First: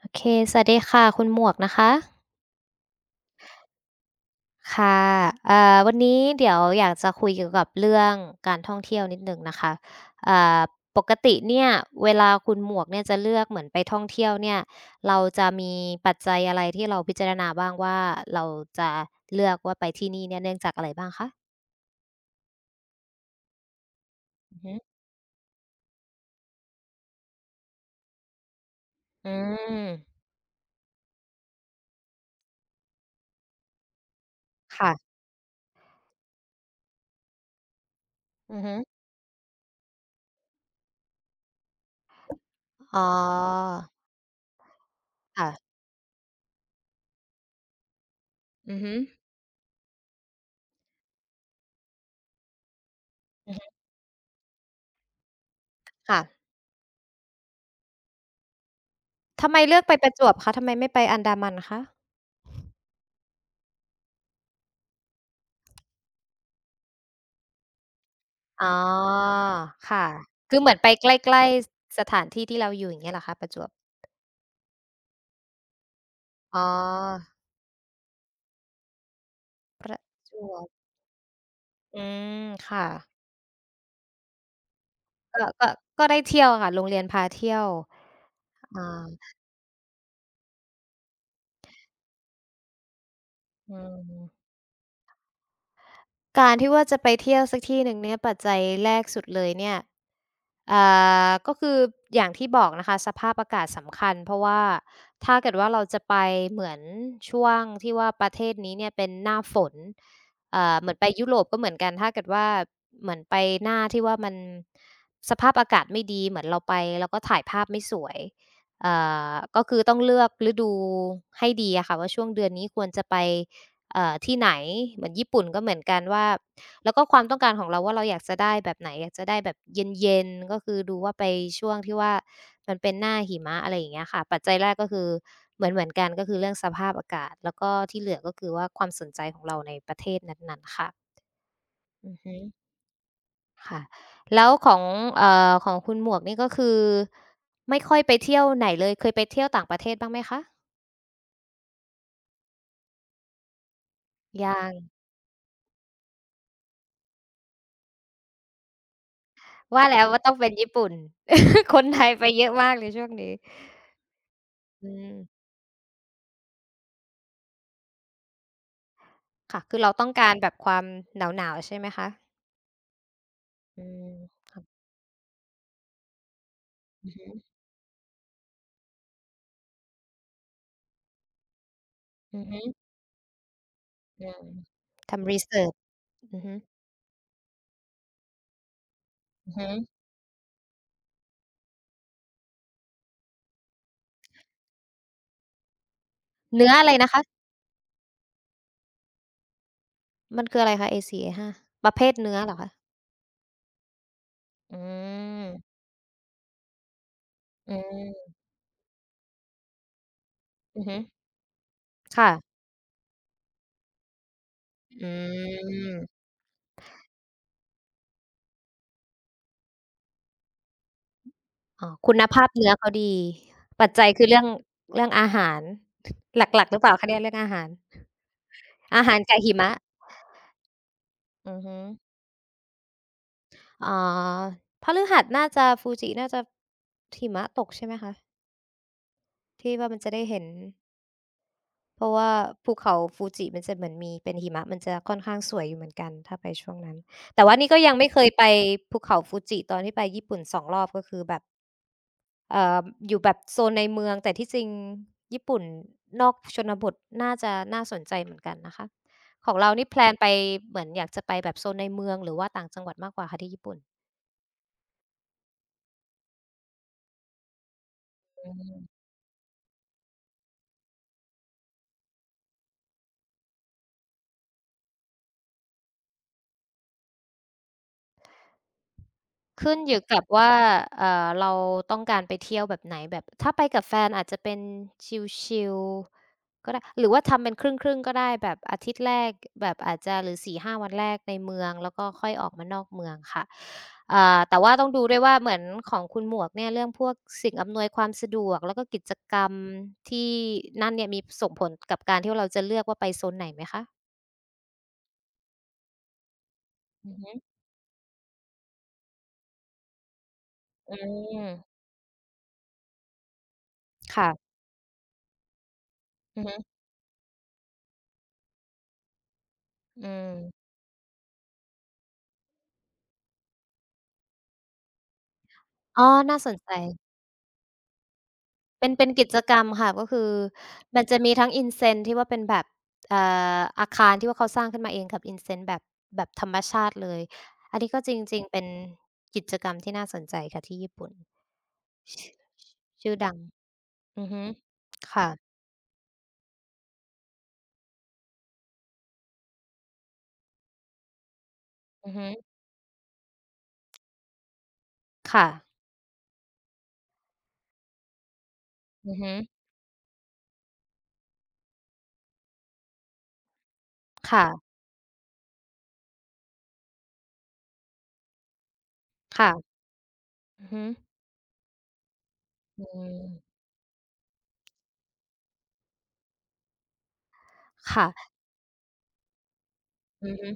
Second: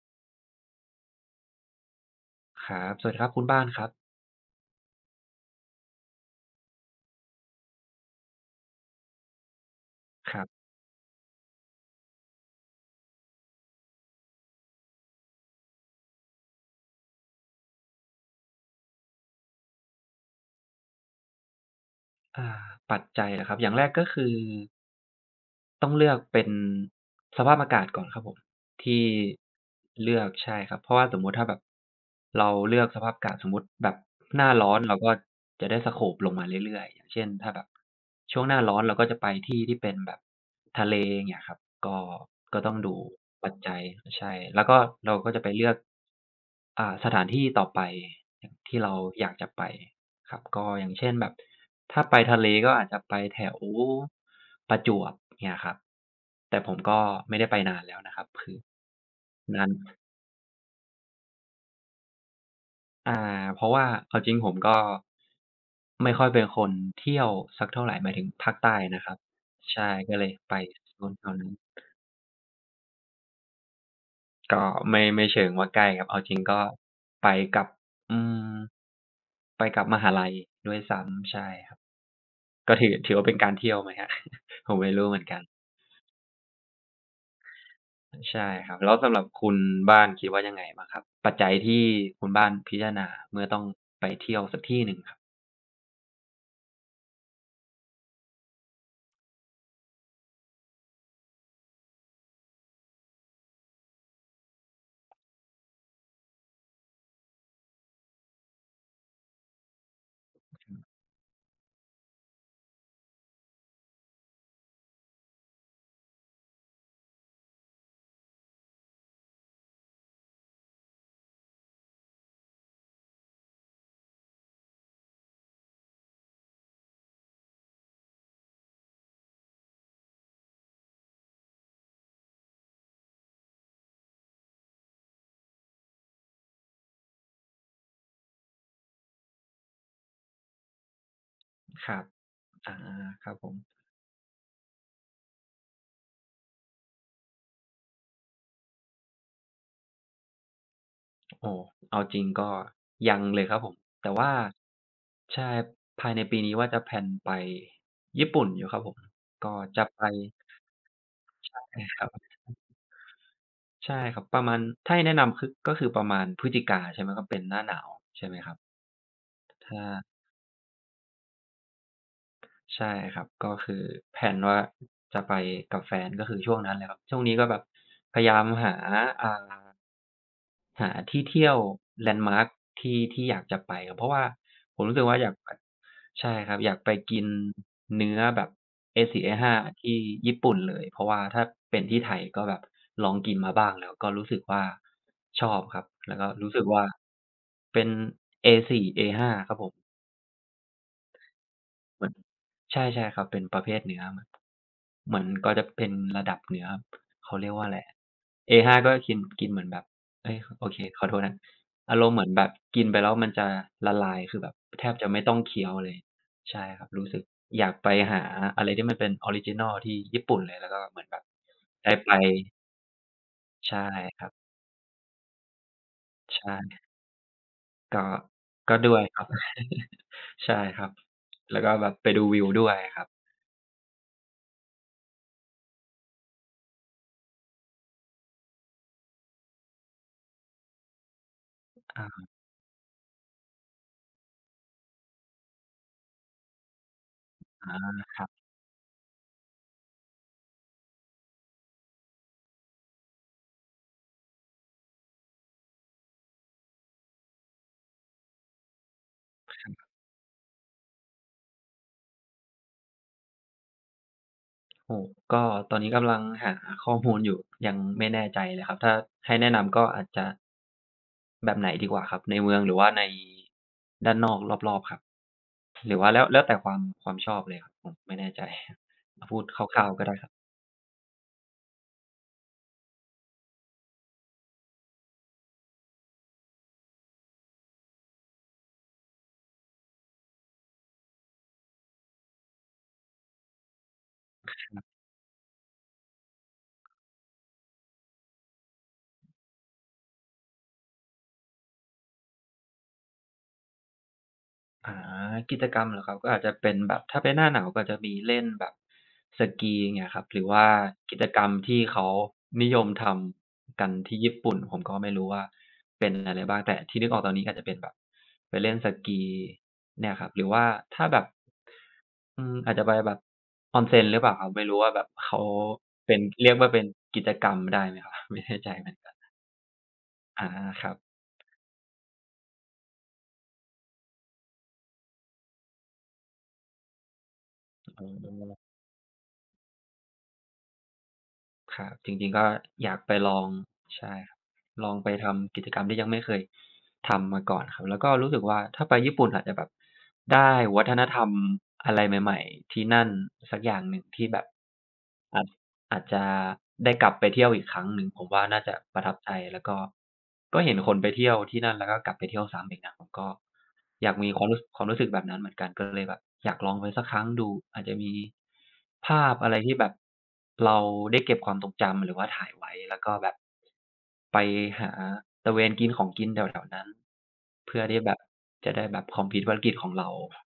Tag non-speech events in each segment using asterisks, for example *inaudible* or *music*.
โอเคสวัสดีค่ะคุณหมวกนะคะครับสวัสดีครับคุณบ้านครับค่ะวันนี้เดี๋ยวอยากจะคุยเกี่ยวกับเรื่องการท่องเที่ยวนิดหนึ่งนะคะคเอ่รัอบปกติเนี่ยเวลาคุณหมวกเนี่ยจะเลือกเหมือนไปท่องเที่ยวเนี่ยเราจะมีปัจจัยอะไรที่เราพิจารณาบ้างว่าเราจะเลือกว่าไปที่นี่เนี่ยเนื่องจากอะไรบ้างคะอ่าปัจจัยเหรอครับอย่างแรกก็คืออือฮึต้องเลือกเป็นสภาพอากาศก่อนครับผมที่อืมเลือกใช่ครับเพราะว่าสมมุติถ้าแบบเราเลือกสภาพอากาศสมมุติแบบหน้าร้อนค่ะเราก็จะได้สโกปลงมาเรื่อยๆอย่างเช่นถ้าแบบ อือฮึที่ที่เป็นแบบทะเลอย่างเงี้ยครับก็ก็ต้องดูอ๋อปัจจัยใช่แล้วก็เราก็จะไปค่ะเลือกสถานที่ต่อไปอย่างอืที่อเราฮึอยากจะไปครับก็อย่างเช่นแบบถ้าไปทะเลก็อาจจะไปแถอือวฮึประจวบเงี้ยครับค่ะแต่ผมก็ไม่ได้ไปนานแล้วนะครับคือทำไมนานเลือกไปประจวบคะทำไมไม่ไปอันดามันคะ เพราะว่าเอาจริงผมก็ไม่ค่อยเป็นคนเที่ยวสักเท่าไรหมายถึงภาคอ๋อใต้นะครับใช่ค่ะ ก็เลยไปคือเหมือนไปโซในแถกวล้นั้น ๆ สถานที่ที่เราอยู่อย่างเงี้ยเหรอคะประจวบ ก็ไม่เชิงว่าใกล้ครับเอาจริงอ๋ก็อ ไปกับอืมไปกัปบมระหาลัจยวบ ด้วยซ้ำใช่ครับอืมก็ค่ะ ถือว่าเป็นการเที่ยวไหมครับ *laughs* ผมไม่รู้เหมือนกันก็ก็ก็ได้เที่ยวอะค่ะโรงเรียนพาเที่ยวใช่ครับแล้วอาสำหรับคุณบ้านคิดว่ายังไงบ้างครับปัจจัยที่คุณบ้านพิจารณาเมื่อต้องอืไปเที่ยวม สักที่หนึ่งครับการที่ว่าจะไปเที่ยวสักที่หนึ่งเนี่ยปัจจัยแรกสุดเลยเนี่ยอ่าก็คืออย่างที่บอกนะคะสภาพอากาศสำคัญเพราะว่าถ้าเกิดว่าเราจะไปเหมือนช่วงที่ว่าประเทศนี้เนี่ยเป็นหน้าฝนเหมือนไปยุโรปก็เหมือนกันถ้าเกิดว่าเหมือนไปหน้าที่ว่ามันสภาพอากาศไม่ดีเหมือนเราไปแล้วก็ถ่ายภาพไม่สวยเอ่ก็คือต้องเลือกฤดูให้ดีอะค่ะว่าช่วงเดือนนี้ควรจะไป ที่ไหนเหมือนญี่ปุ่นก็เหมือนกันว่าแล้วก็ความต้องการของเราว่าเราอยากจะได้แบบไหนอยากจะได้แบบเย็นๆก็คือดูว่าไปช่วงที่ว่ามันเป็นหน้าหิมะอะไรอย่างเงี้ยค่ะปัจจัยแรกก็คือเหมือนกันก็คือเรื่องสภาพอากาศแล้วก็ที่เหลือก็คือว่าความสนใจของเราในประเทศนั้นๆค่ะครับอือฮึอาครับผมค่ะแล้วของของคุณหมวกนี่ก็คือไม่ค่อยไปเที่ยวไหนเลยเคยไปเที่ยวต่างประเทศบ้างไหมคะโอ้เอาจริงก็ยังเลยครับผมแต่ว่ายังใช่ภายในปีนี้ว่าจะแพลนไปญี่ปุ่นอยู่ครับผมก็จะว่าไปแล้วว่าต้องเป็นญี่ปุ่น *laughs* คใช่นคไทรัยไปบ เยอะมากเลยช่วงนี้ ใช่ครับประมาณอืถ้าให้มแนะนำคือก็คือประมาณพฤศจิกาใช่ไหมก็เป็นหน้าหนาวใช่ไหมครับค่ะคืถ้าอเราต้องการแบบความหนาวๆใช่ไหมคะใช่ครับก็คือือมแพลนว่าค่ะจะไปกับแฟนก็คือช่วงนั้นเลยครับอือช่วงฮึนี้ก็แบบพยายามหาอ่า หาที่เที่ยวแลนด์อืมาร์อกฮึที่ที่อยากจะไปครับเพราะว่าอืมผมรู้สึกว่าอทำยากรีไปเซิร์ชใช่อือคฮึรับอยากไปกินเนื้อแบบ A4 อือฮึ A5 ที่ญี่ปุ่นเลยเพราะว่าถ้าเป็นที่ไทยก็แบบลองกินมาบ้างแล้วก็รู้สึกว่าชอบครับแล้วก็รู้สึกเนื้อว่าอะไรนะคะเป็น A4 A5 ครับผม มันคืออะไรคะ A4 A5 ประเหเภมือนทเนื้อเหรอคะใช่ใช่ครับเป็นประเภทเนื้อมอืเหมือนก็จะมเป็นระดับเนื้อเขาเรียกว่าอะอืไรอะ ม A5 ก็กินกินเหมือนแบบเอ๊ยโอเคอือฮึขอโทษนะอารมณ์เหมือนแบบค่ะกินไปแล้วมันจะละลายคือแบบแทบอืจะไม่ต้องเคี้ยวเลยมใช่ครับรู้สึกอยากไปหาอะไรที่มันเป็นออริจินัลที่ญี่ปุ่นเลยแล้วก็เหมือนแบบอ๋อได้ไปคุณภาพเนื้อเขาดีใช่ปัจจัยคคืรัอเรื่องบเรื่องอาหารหลักๆหใช่รือเปล่าคะเนี่ยเรื่องอาหารก็ก็ด้วยอาหาครรับ กับหิมะ *laughs* ใช่ครับอืแล้อวก็ฮึ แบบไปดูวิวด้วยครับอ่าพฤหัสน่าจะฟูจิน่าจะหิมะตกใช่ไหมคะที่ว่ามันจะได้เห็นเพอะราะว่าฮภูเขาฟูจิมันจะเหมือนมีเป็นหิมะมันจะค่อนข้างสวยอยู่เหมือนกันถ้าไปช่วงนั้นแต่ว่านี่ก็ยังไม่เคยะ ไปภูเขาฟูจิตอนที่ไปญี่ปุ่น2รอบก็คือแบบเอ่ออยู่แบบโซนในเมืองแต่ที่จริงญี่ปุ่นนอกชนบทน่าจะน่าสนใจเหมือนกันนะคะของเรานี่แพลนไปเหมือนอยากจะไปแบบโซนในเมืองหรือว่าต่างจังหวัดมากกว่าค่ะที่ญี่ปุ่น โอ้โฮก็ตอนนี้กำลังหาข้อมูลอยู่ยังไม่แน่ใจเลยครับถ้าให้แนะนำก็อาจจะแบบไหนดีกว่าครับในเมืองหรือว่าในด้านนอกรอบๆครับหรือว่าแล้วแต่ความความชอบเลยครับผมไม่แน่ใจ *laughs* พูดคขึ้นร่าวอๆยู่ก็ได้ กับว่าเราต้องการไปเที่ยวแบบไหนแบบถ้าไปกับแฟนอาจจะเป็นชิลๆก็ได้หรือว่าทำเป็นครึ่งๆก็ได้แบบอาทิตย์แรกแบบอาจจะหรือ4-5วันแรกในเมืองแล้วก็ค่อยออกมานอกเมืองค่ะอ่าแต่ว่าต้องดูด้วยว่าเหมือนของคุณหมวกเนี่ยเรื่องพวกสิ่งอำนวยความสะดวกแล้วก็กิจกรรมที่นั่นเนี่ยมีส่งผลกับการที่เราจะเลือกว่าไปโซนไหนไหมคะอากิจกรรมเหรอครับก็อาจจะเป็นแบบอือถ้าเป็ฮึนหน้าหนาวก็จจะมีเล่นแบบสกีอย่างเงี้ยครับหรือว่าอืกิจกรรมมที่เขานิยมทำกันที่ญี่ค่ะปุ่นผมก็ไม่รู้ว่าเป็นอะไรอือฮึบ้างแต่ที่นึกออกตอนนี้อาจจะเป็นแบบไปเล่นสกีอืเนี่ยครับมหรือว่าถ้าแบบอาจจะไปแบบ onsen หรือเปล่าครับไม่รู้ว่าแบบเขาอ๋อเป็นน่าเรีสยกนว่าใจ เป็นกิจกรรมได้ไหมครับ *laughs* ไม่แน่ใจเหเป็มืนอนกันกิจกรรมค่ะก็คืออาครับมันจะมีทั้ง Incense ที่ว่าเป็นแบบเอ่อาคารที่ว่าเขาสร้างขึ้นมาเองกับ Incense แบบธรรมชาติเลยอันนี้ก็อ๋อ จริงๆเป็นกิจกรรมที่น่าสนใจค่ะที่ญี่ปุ่นครับจชริงๆก็อยากไปชื่อลดังองใช่อือครับฮึลองไปค่ะทำกิจกรรมที่ยังไม่เคยทำมาก่อนครับแล้วก็รู้สึกว่าถ้าไปญี่ปุ่นอาจจะแบบได้วัฒนธรรมอะไรอือฮึใหม่ๆที่นั่นสักอย่างหนึ่งที่แบบ ค่ะอาจจะได้กลับไปเที่ยวอีกครั้งหนึ่งผมว่าน่าจะประทัอืบอใจฮึแล้วก็ก็เห็นคนไปเที่ยวที่นั่นแล้วก็กลับไปเที่ยวซ้ำอีกนะผมก็อยากมีความรู้ค่ะความรู้สึกแบบนั้นเหมือนกันก็เลยแบบอยากลองไปสักครั้งดูอาจจะมีภาพอะไรค่ะที่แบบอือเราฮึได้เก็บความทรงจำหรือว่าถ่ายไว้อืแล้วก็แบบมไปหาตระเวนกินของกินแถวๆนั้นเพื่อที่ค่ะแบบจะได้แบบ complete ภารกิจของเราอือฮึ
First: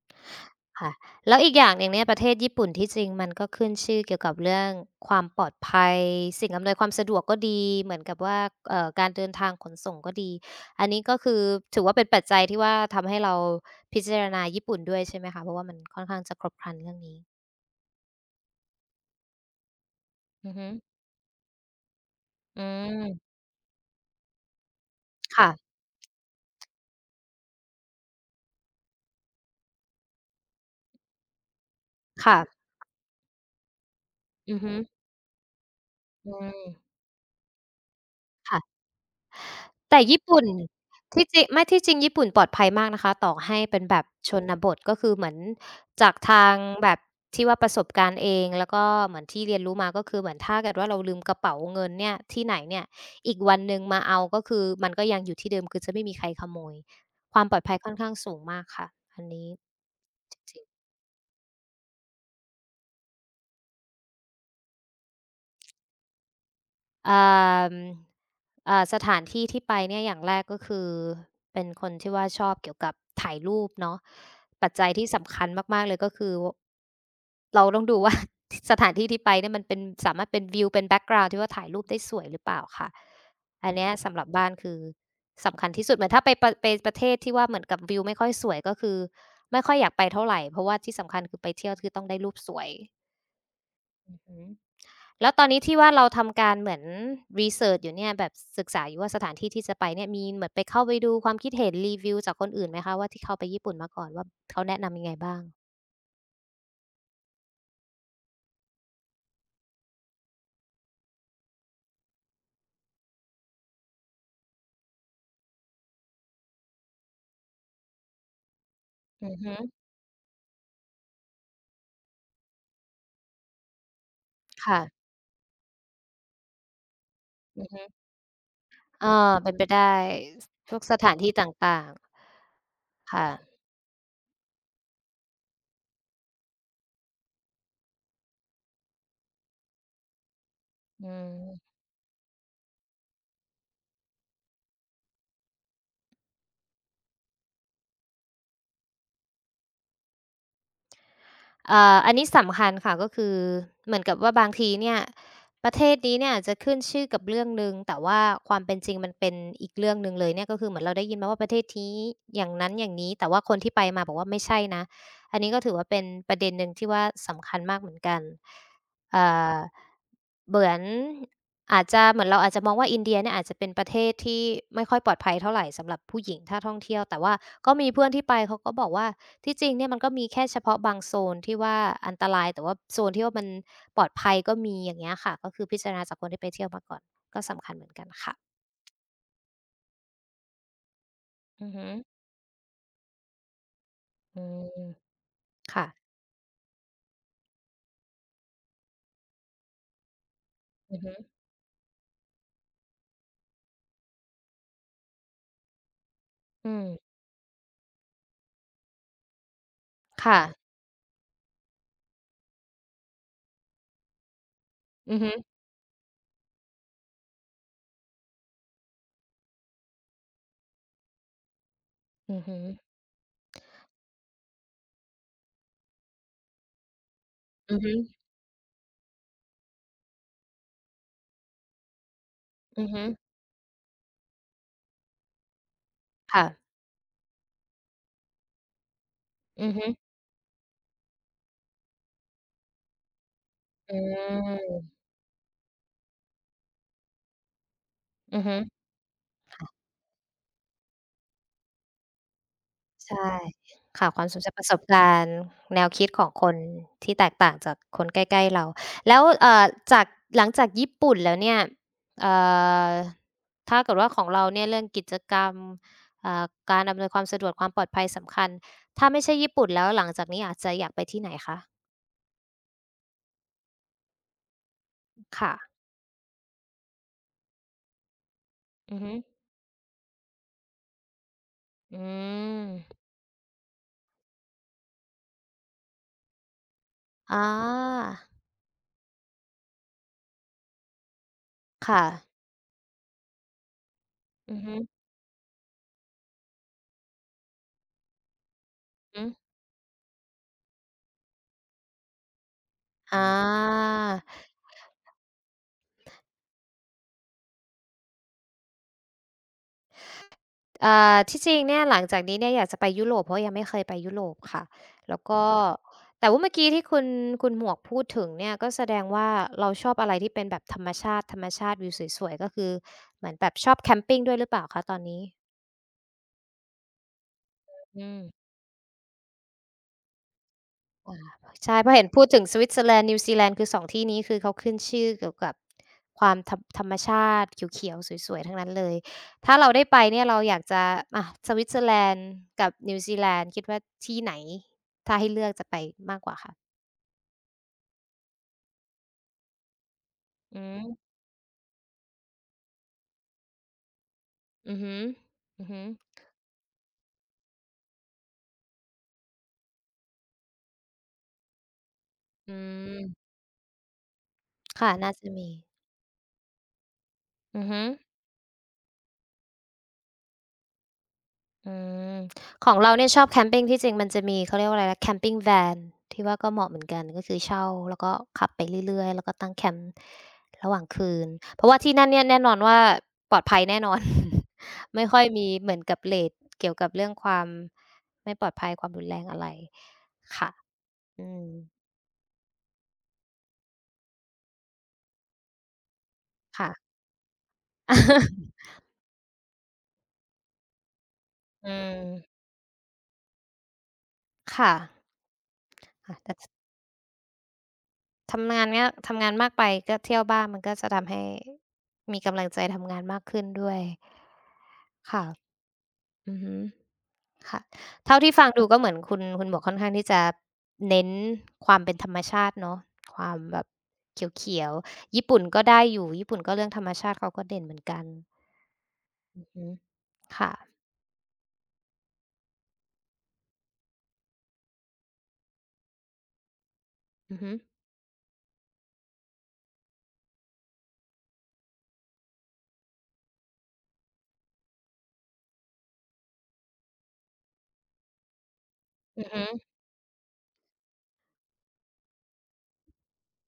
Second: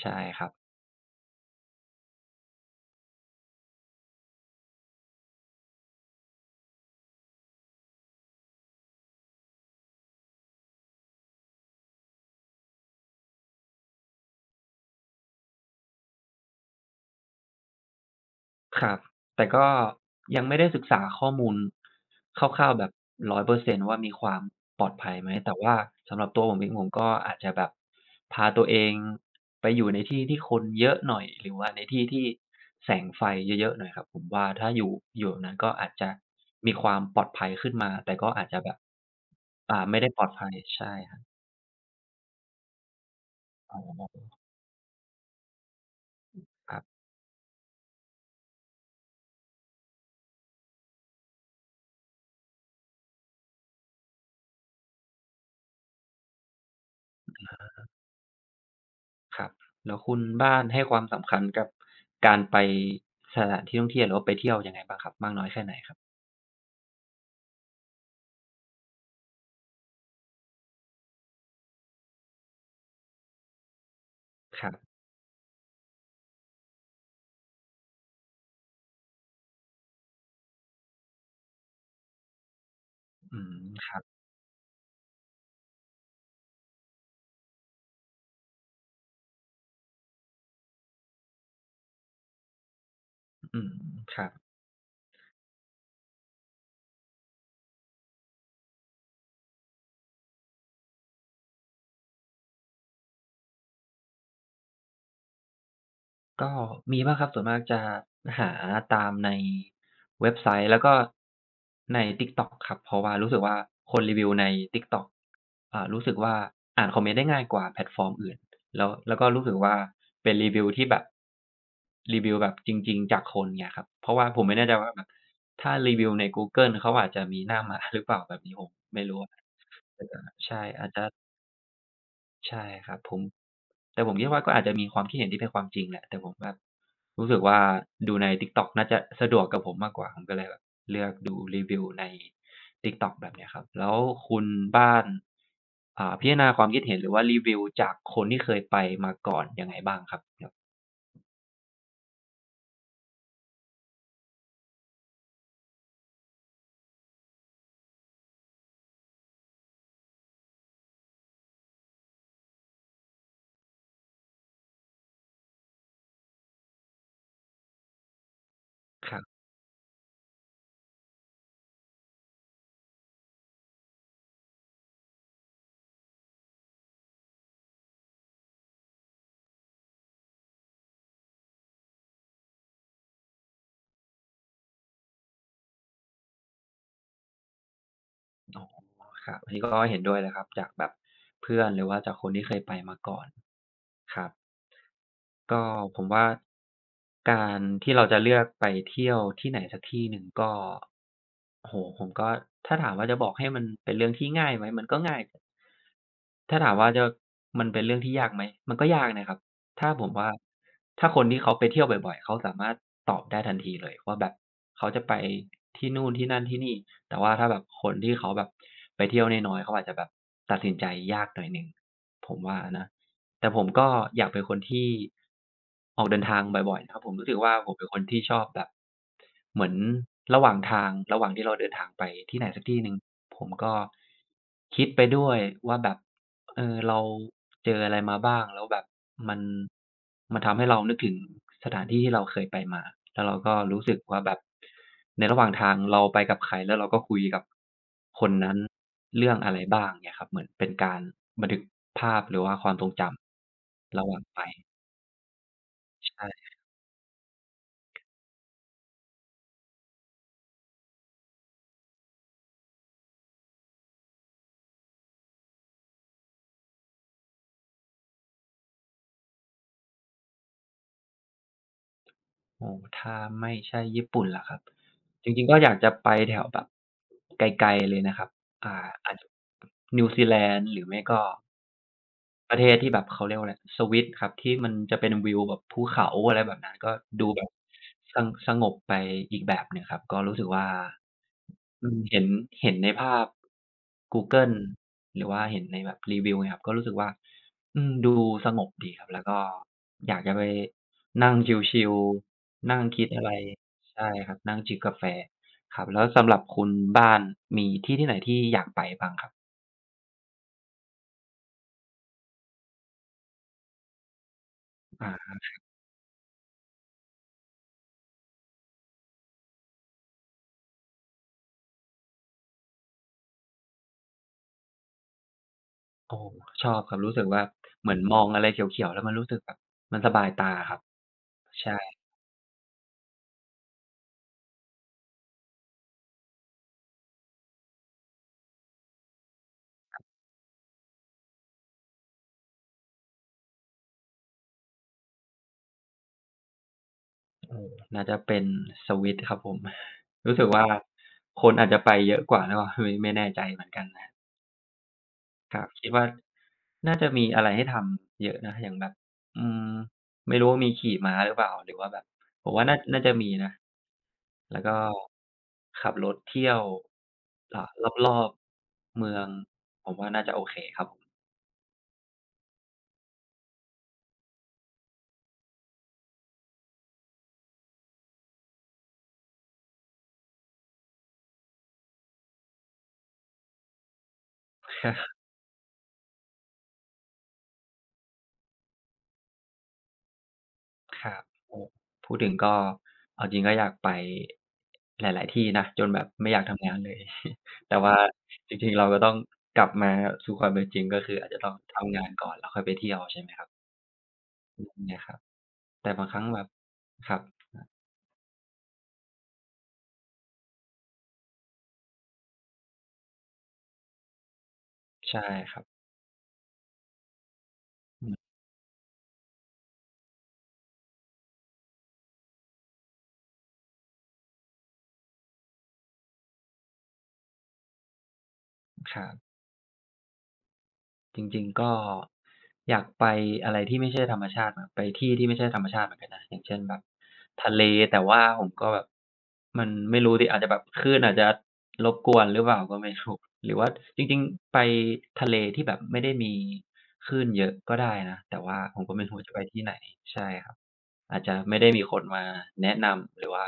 ใช่ครับ ค่ะแล้วอีกอย่างหนึ่งเนี่ยประเทศญี่ปุ่นที่จริงมันก็ขึ้นชื่อเกี่ยวกับเรื่องความปลอดภัยสิ่งอำนวยความสะดวกก็ดีเหมือนกับว่าการเดินทางขนส่งก็ดีอันนี้ก็คือถือว่าเป็นปัจจัยที่ว่าทำให้เราพิจารณาญี่ปุ่นด้วยใช่ไหมคะเพราะว่ามันค่อนข้างจะครบครันเรื่องนี้ครับแต่ก็ยังอือไม่ได้ฮึศึกษาข้อมูลคอืร่าวๆแบบม100 เปอร์เซ็นต์ว่ามีความปลอดภัยไหมแต่ค่ะว่าสำหรับตัวผมเองผมก็อาจจะแบบพาตัวเองไปอยู่ในที่ที่คนเยอะหน่อยหรือว่าในที่ที่ค่ะแสงไฟเยอะๆหน่อยครับผมว่าอือถ้าฮึอยู่แบบนั้นก็อาจจะอืมมีความปลอดภัยขึ้นมาแต่ก็อาจจะแบบค่ะ ไม่แต่ได้ปญี่ลอดปุ่นภัยใช่ครับที่จริงไม่ที่จริงญี่ปุ่นปลอดภัยมากนะคะต่อให้อ๋เป็นแบบอชนบทก็คือเหมือนจากทางครัแบบบ ที่ว่าประสบการณ์เองแล้วก็เหมือนที่เรียนรู้มาก็คือเหมือนถ้าเกิดว่าเราลืมกระเป๋าเงินเนี่ยที่ไหนเนี่ยอีกวันหนึ่งมาเอาก็คือมันก็ยังอยู่ที่เดิมคือจะไม่มีใครขโมยความปลอดภัยค่อนข้างสูงมากค่ะอันครันี้บแล้วคุณจบ้ารินง ให้ความสำคัญกับการไปสถานที่ท่องเที่ยวหรือว่าไปเที่ยวยังไงบ้างครับมากน้อยแค่ไหนครับอ่ามสถานที่ที่ไปเนี่ยอย่างแรกก็คือเป็นคนที่ว่าชอบเกี่ยวกับถ่ายรูปเนาะคปัรัจจัยบที่สำคัญมากๆเลยก็คือเราต้องดูว่า *laughs* สถานที่ที่ไปเนี่ยมันเป็นสามารถเป็นวิวเป็นแบ็กกราวนด์ที่ว่าถ่ายรูปได้สวยหรือเปล่าค่ะอืมอันเนี้คยรับสำหรับบ้านคือสำคัญที่สุดเหมือนถ้าไปประไปประเทศที่ว่าเหมือนกับวิวไม่ค่อยสวยก็คือไม่ค่อยอยากไปเท่าไหรเพราะว่าที่สำคัญคือไปเที่ยวคือต้องได้รูปสวยอืมอครับ ืม แล้วตอนนี้ที่ว่าเราทำการเหมือนรีเสิร์ชอยู่เนี่ยแบบศึกษาอยู่ว่าสถานที่ที่จะไปเนี่ยมีเหมือนไปเข้าไปดูความคิดเห็นรีวิวจากคนอื่นไหมคะว่าที่เขาไปญี่ปุ่นมาก่อนว่าเขาแนะนำยังไงบ้างก็มีบ้างครับส่วนมากจะหาตามในเว็บไซต์แล้วก็ใน TikTok ครับเพราะว่ารู้สึกว่าคนรีวิวใน TikTok รู้สึกว่าอ่านคอมเมนต์ได้ง่ายกว่าแพลตฟอร์มอื่นแล้วก็อือรู้สึฮึกว่าเป็นรีวิวที่แบบรีวิวแบบจริงๆจากคนเงี้ยครับเพราะว่าผมไม่แน่ใจค่ะว่าแบบถ้ารีวิวในกูเกิลเขาอาจจะมีหน้าอือม้าฮึหรือเปล่าแบบนี้ผมไม่เอรู้อะอเป็นไปได้สใช่พวกอาจสจะ ถานที่ต่างใช่ครับผๆมค่ะแต่ผมคิดว่าก็อาจจะมีความคิดเห็นที่เป็นความจริงแหละแต่ผมแบบรู้สึกว่าดูใน TikTok น่าจะสะดวกกับผมมากกว่าผมก็เลยแบบเลือือกดูรีม วิวใน TikTok แบบเนี้ยครับแล้วคุณบ้านพิจารณาความคิดเห็นหรือว่ารีวิวจากคนที่เคยไปมาก่อนยังไงบ้างครับครับอันนี้สำคัญค่ะก็คือเหมือนกับว่าบางทีเนี่ยประเทศนี้เนี่ยอาจจะขึ้นชื่อกับเรื่องหนึ่งแต่ว่าความเป็นจริงมันเป็นอีกเรื่องหนึ่งเลยเนี่ยก็คือเหมือนเราได้ยินมาว่าประเทศนี้อย่างนั้นอย่างนี้แต่ว่าคนที่ไปมาบอกว่าไม่ใช่นะอันนี้ก็ถือว่าเป็นประเด็นหนึ่งที่ว่าสำคัญมากเหมือนกันครัเอ่บอเหมือนอาจจะเหมือนเราอาจจะมองว่าอินเดียเนี่ยอาจจะเป็นประเทศที่ไม่ค่อยปลอดภัยเท่าไหรสำหรับผู้หญิงถ้าท่องเที่ยวแต่ว่าก็มีเพื่อนที่ไปเขาก็บอกว่า ที่จริงเนี่ยมันก็มีแค่เฉพาะบางโซนที่ว่าอันตรายแต่ว่าโซนที่ว่ามันปลอดภัยก็มีอย่างเงี้ยค่ะก็คือพิจารณาจากคนที่ไปเที่ยวมาก่อนก็สำคัญเหมือนกันค่ะอ๋อครับอันนี้ก็เห็นด้วยเลยครับจากแบบเพื่ออืนอหรือฮึว่าจากคนที่เคยไปมาก่อนครับ อืมก็ค่ะผมว่าการที่เราจะเลือกไปเที่ยวที่ไหนสักที่หนึ่งก็อือฮึโอ้โฮผมก็ถ้าถามว่าจะบอกให้มันเป็นเรื่องที่ง่ายไหมมันก็ง่ายถ้าอืถามมว่าจะมันเป็นเรื่องที่ยากไหมมันก็ยากนะครับ ถ้าผมว่าค่ะถ้าคนที่เขาไปเที่ยวบ่อยๆเขาสามารถตอบได้ทันทีเลยว่าแบบเขาจะไปอือฮึที่นู่นที่นั่นที่นี่แต่ว่าถ้าแบบคนที่เขาแบบไปเที่ยวน้อยๆเขาอาจจะแบบตัดสินใจยากหน่อยหนึ่งผอืมอฮึว่านะแต่ผมก็อยากเป็นคนที่ออกเดินทางบ่อยๆนะครับผมรู้สึกว่าผมอือเป็นฮึคนที่ชอบแบบเหมือนระหว่างทางระหว่างที่เราเดินทางไปที่ไหนสักที่อืหอนึ่งฮึผมก็คิดไปด้วยว่าแบบ ค่ะเออเราเจออะไรมาบ้างแล้วแบบมันอือฮึมันทำให้เรานึกถึงสถานที่ที่เราเคยไปมาแล้วเราก็รู้อืสึกว่าแบบมในระหว่างทางเราไปกับใครแล้วเราก็คุยกับคนอือนั้ฮึ นเรื่องอะไรบ้างเงี้ยครับเหมือนเป็นการบันทึกภาพหรือว่าความทรงจใช่ำระค่ะหว่าคงวามทรไปงจำประสบการณ์แนวคิดของคใช่นที่แตกต่างจากคนใกล้ๆเราแล้วจากหลังจากญี่ปุ่นแล้วเนี่ยเอ่อถ้าเกิดว่าของเราเนี่ยเรื่องกิจกรรมอ่าการอำนวยความสะดวกความปลอดภัยสำคัญถ้าไม่ใช่ญี่ปุ่นแล้วหลังจากนี้อาจจะอยากไปที่ไหนคะโอ้ถ้าไม่ใช่ญี่ปุ่นล่ะครับจริงๆค่ะก็อยากจะไปแถวแบบไกลๆเลยนะครับอ่าอือฮึอาจนิวซีแลนด์หรือไม่ก็ อืประเทศที่แบมบเขาเรียกว่าอะไรสวิตครับที่มันจะเป็นวิวแบบภูเขาอะไรแบบนั้นก็ดูแบอาบสสงบไปอีกแบบหนึ่งครับก็รู้สึกว่าอืมค่ะเห็นในภาพกูเกิลอือฮึหรือว่าเห็นในแบบรีวิวเงี้ยครับก็รู้สึกว่าอืมดูสงบดีครับแล้อือวก็อยากจะไปนั่งชิลๆนั่งคิดอา อะไรใช่ครับนั่งจิบกาแฟครับแล้วสำหรับคุณบ้านมีที่ที่ไหนที่อยากไปบ้างครับอ่าที่จริงเนี่ยหลังจากนี้เนี่ยอยากจะไปยุโรปเพราะยังไม่เคยไปยุโรปค่ะแล้วอา ก็แต่ว่าเมื่อกี้ที่คุณหมวกพูดถึงเนี่ยก็แสดงว่าเราชอบอะไรที่เป็นแบบธรรมชาติธรรมชาติวิวสวยๆก็คือเหมือนแบบชอบแคมปิงด้วยหรือเปล่าคะตอนนี้โอ้ชอบครับรู้สึกว่าเหมือนอืมองอะไรม เขียวๆแล้วมันรู้สึกแบบมันสบายตาครับอาใช่ใช่เพราะเห็นพูดถึงสวิตเซอร์แลนด์นิวซีแลนด์คือสองที่นี้คือเขาขึ้นชื่อเกี่ยวกับความธรรมธรรมชาติเขียวๆสวยๆทั้งนั้นเลยถ้าเราได้ไปเนี่ยเราอยากจะอะสวิตเซอร์แลนด์กับนิวซีแลนด์คิดว่าที่ไหนถ้าให้เลือกจะไปมากกว่าคะเออน่าจะเป็นสวิตช์ครับผม *laughs* รู้สึกอืว่ามคนอาจจะไปเยอะกว่าหรือเปล่า *laughs* ไม่แน่ใจเหมือนกันนะอือฮึครัอืบอก็ฮึคิดว่าน่าจะมีอะไรให้ทำเยอะนะอย่างแบบอืมไม่รู้ว่ามีขี่ม้าหรือเปล่าหรือว่าแบบผมอืว่าน่าจะมีมนะแล้วก็ค่ะน่าจะมีขับรถเที่ยวอ่าอือฮึ รอบๆเมืองผมว่าน่าจะโอเคครับผม อืมของเราเนี่ยชอบแคมปิงที่จริงมันจะมีเขาเรียกว่าอะไรนะแคมปิงแวนที่ว่าก็เหมาะเหมือนกันก็คือเช่าแล้วก็ขับไปเรื่อยๆแล้วก็ตั้งแคมป์ระหว่างคืนเพราะว่าที่นั่นเนี่ยแน่นอนว่าปลอดภัยแน่นอน *laughs* ไม่ค่อยมีเหมือนกับเรตเกี่ยวกับเรื่องความไม่ปลอดภัยความรุนแรงอะไรค่ะครับอืมโอ้พูดถึงก็เอาจริงก็อยากไปหลาย ๆ ที่นะจนแบบไม่อยากทำค่ะ งานเลย *laughs* แต่ว่าจริง *laughs* ๆ เราก็ต้องกลับมาสู่ความเป็นจริงก็คืออาจจะต้องอืทำงานก่อนมแล้วค่อยไปเที่ยวใช่ไหมครับค่ะเนี่ยครับแต่บางคค่ะรั้งแต่แบทบครับทำงานเงี้ยทำงานมากไปก็เที่ยวบ้างมันก็จะทำให้มีกำลังใจทำงานมากขึ้นด้วย ใช่ค่ะครับอือฮึค่ะอืเท่ามที่ฟังดูก็เหมือนคุณหมวกค่อนข้างที่จะเน้นความเป็นธรรมชาติเนาะความแบบเขียวๆญี่ปุ่นก็ได้อยู่ ญี่ปุ่นก็เรื่องธรรมชาติเขาก็เด่นเหมือนกันครับ อือฮึค่ะจริงๆก็อยากไปอะไรที่ไม่ใช่ธรรมชาติครับไปที่ที่ไม่ใช่ธรรมชาติเหมือนกันนะอย่างเช่นแบบอือทะฮึเลแต่ว่าผมก็แบบมันไม่รู้สิอาจจะแบบคลื่นอาจจะรบกวนหรือเปล่าก็ไม่รู้หรือว่าจริงๆไปทะเลที่แบบไม่ได้มีคลื่นเยอะก็ได้นะแต่ว่าผมก็ไม่รู้อืว่าอจะไปฮึที่ไหนใช่ครับอาจจะไม่ได้มีคนมาแนะนำหรือว่า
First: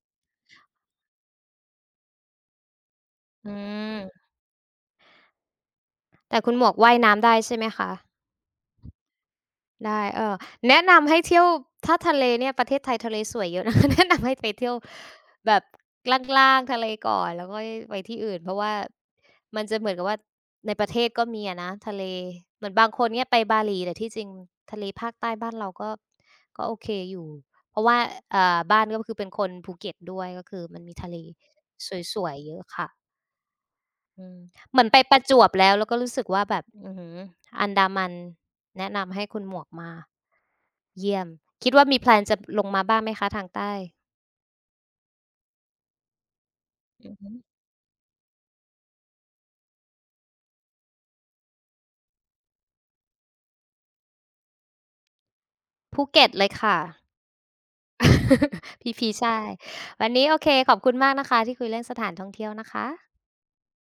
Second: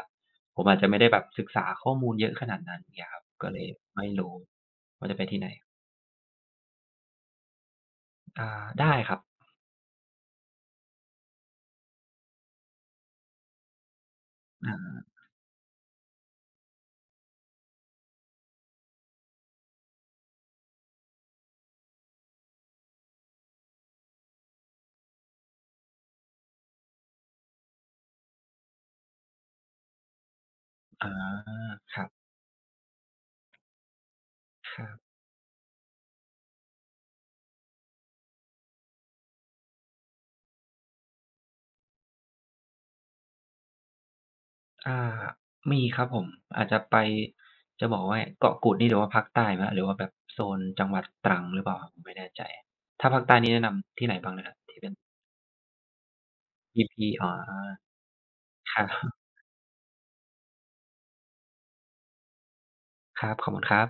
ผมอาจจะไม่ได้แบบศึกษาข้อมูลเยอะขนาดนั้นเงี้ยครับก็อืเลยไม่มรู้ว่าจะไปที่ไหนแต่คุณหมวกว่ายน้ำได้ใช่ไหมคะ อาได้ครับได้เออแนะนำให้เที่ยวถ้าทะเลเนี่ยประเทศไทยทะเลสวยเยอะ *laughs* นะแนะนำให้ไปเที่ยวอา แบบล่างๆทะเลก่อนแล้วค่อยไปที่อื่นเพราะว่ามันจะเหมือนกับว่าในประเทศก็มีอะนะทะเลเหมือนบางคนเนี่ยไปบาหลีแต่ที่จริงทะเลภาคใต้บ้านเราก็ก็โอเคอยู่เพราะว่าบ้านก็คือเป็นคนภูเก็ตด้วยก็คือมันมีอาทะเลครับสวยๆเยอะค่ะ อืมคเหมืรัอนไปบ ประจวบแล้วแล้วก็รู้สึกว่าแบบอื้อฮืออันดามันแนะนำให้คุณหมวกมาเยี่ยมคิดว่ามีแพลนจะลงมาบ้างไหมคะทางใต้อ่ามีครับผม อาจจะไป อือฮึจะบอกว่าเกาะกูดนี่หรือว่าภาคใต้ไหมครับหรือว่าแบบโซนจังหวัดตรังหรือเปล่า ผมไม่แน่ใจ ถ้าภาคใต้นี่แนะนำที่ไหนบ้างนะครับที่เป็น ภูเก็ตเลยค่ะ EP อ๋อค *laughs* รับพีพีใช่วันนี้โอเคขอบคุณมากนะคะที่คุยเรื่องสถานท่องเที่ยวนะคะครับ ขอบคุณครับ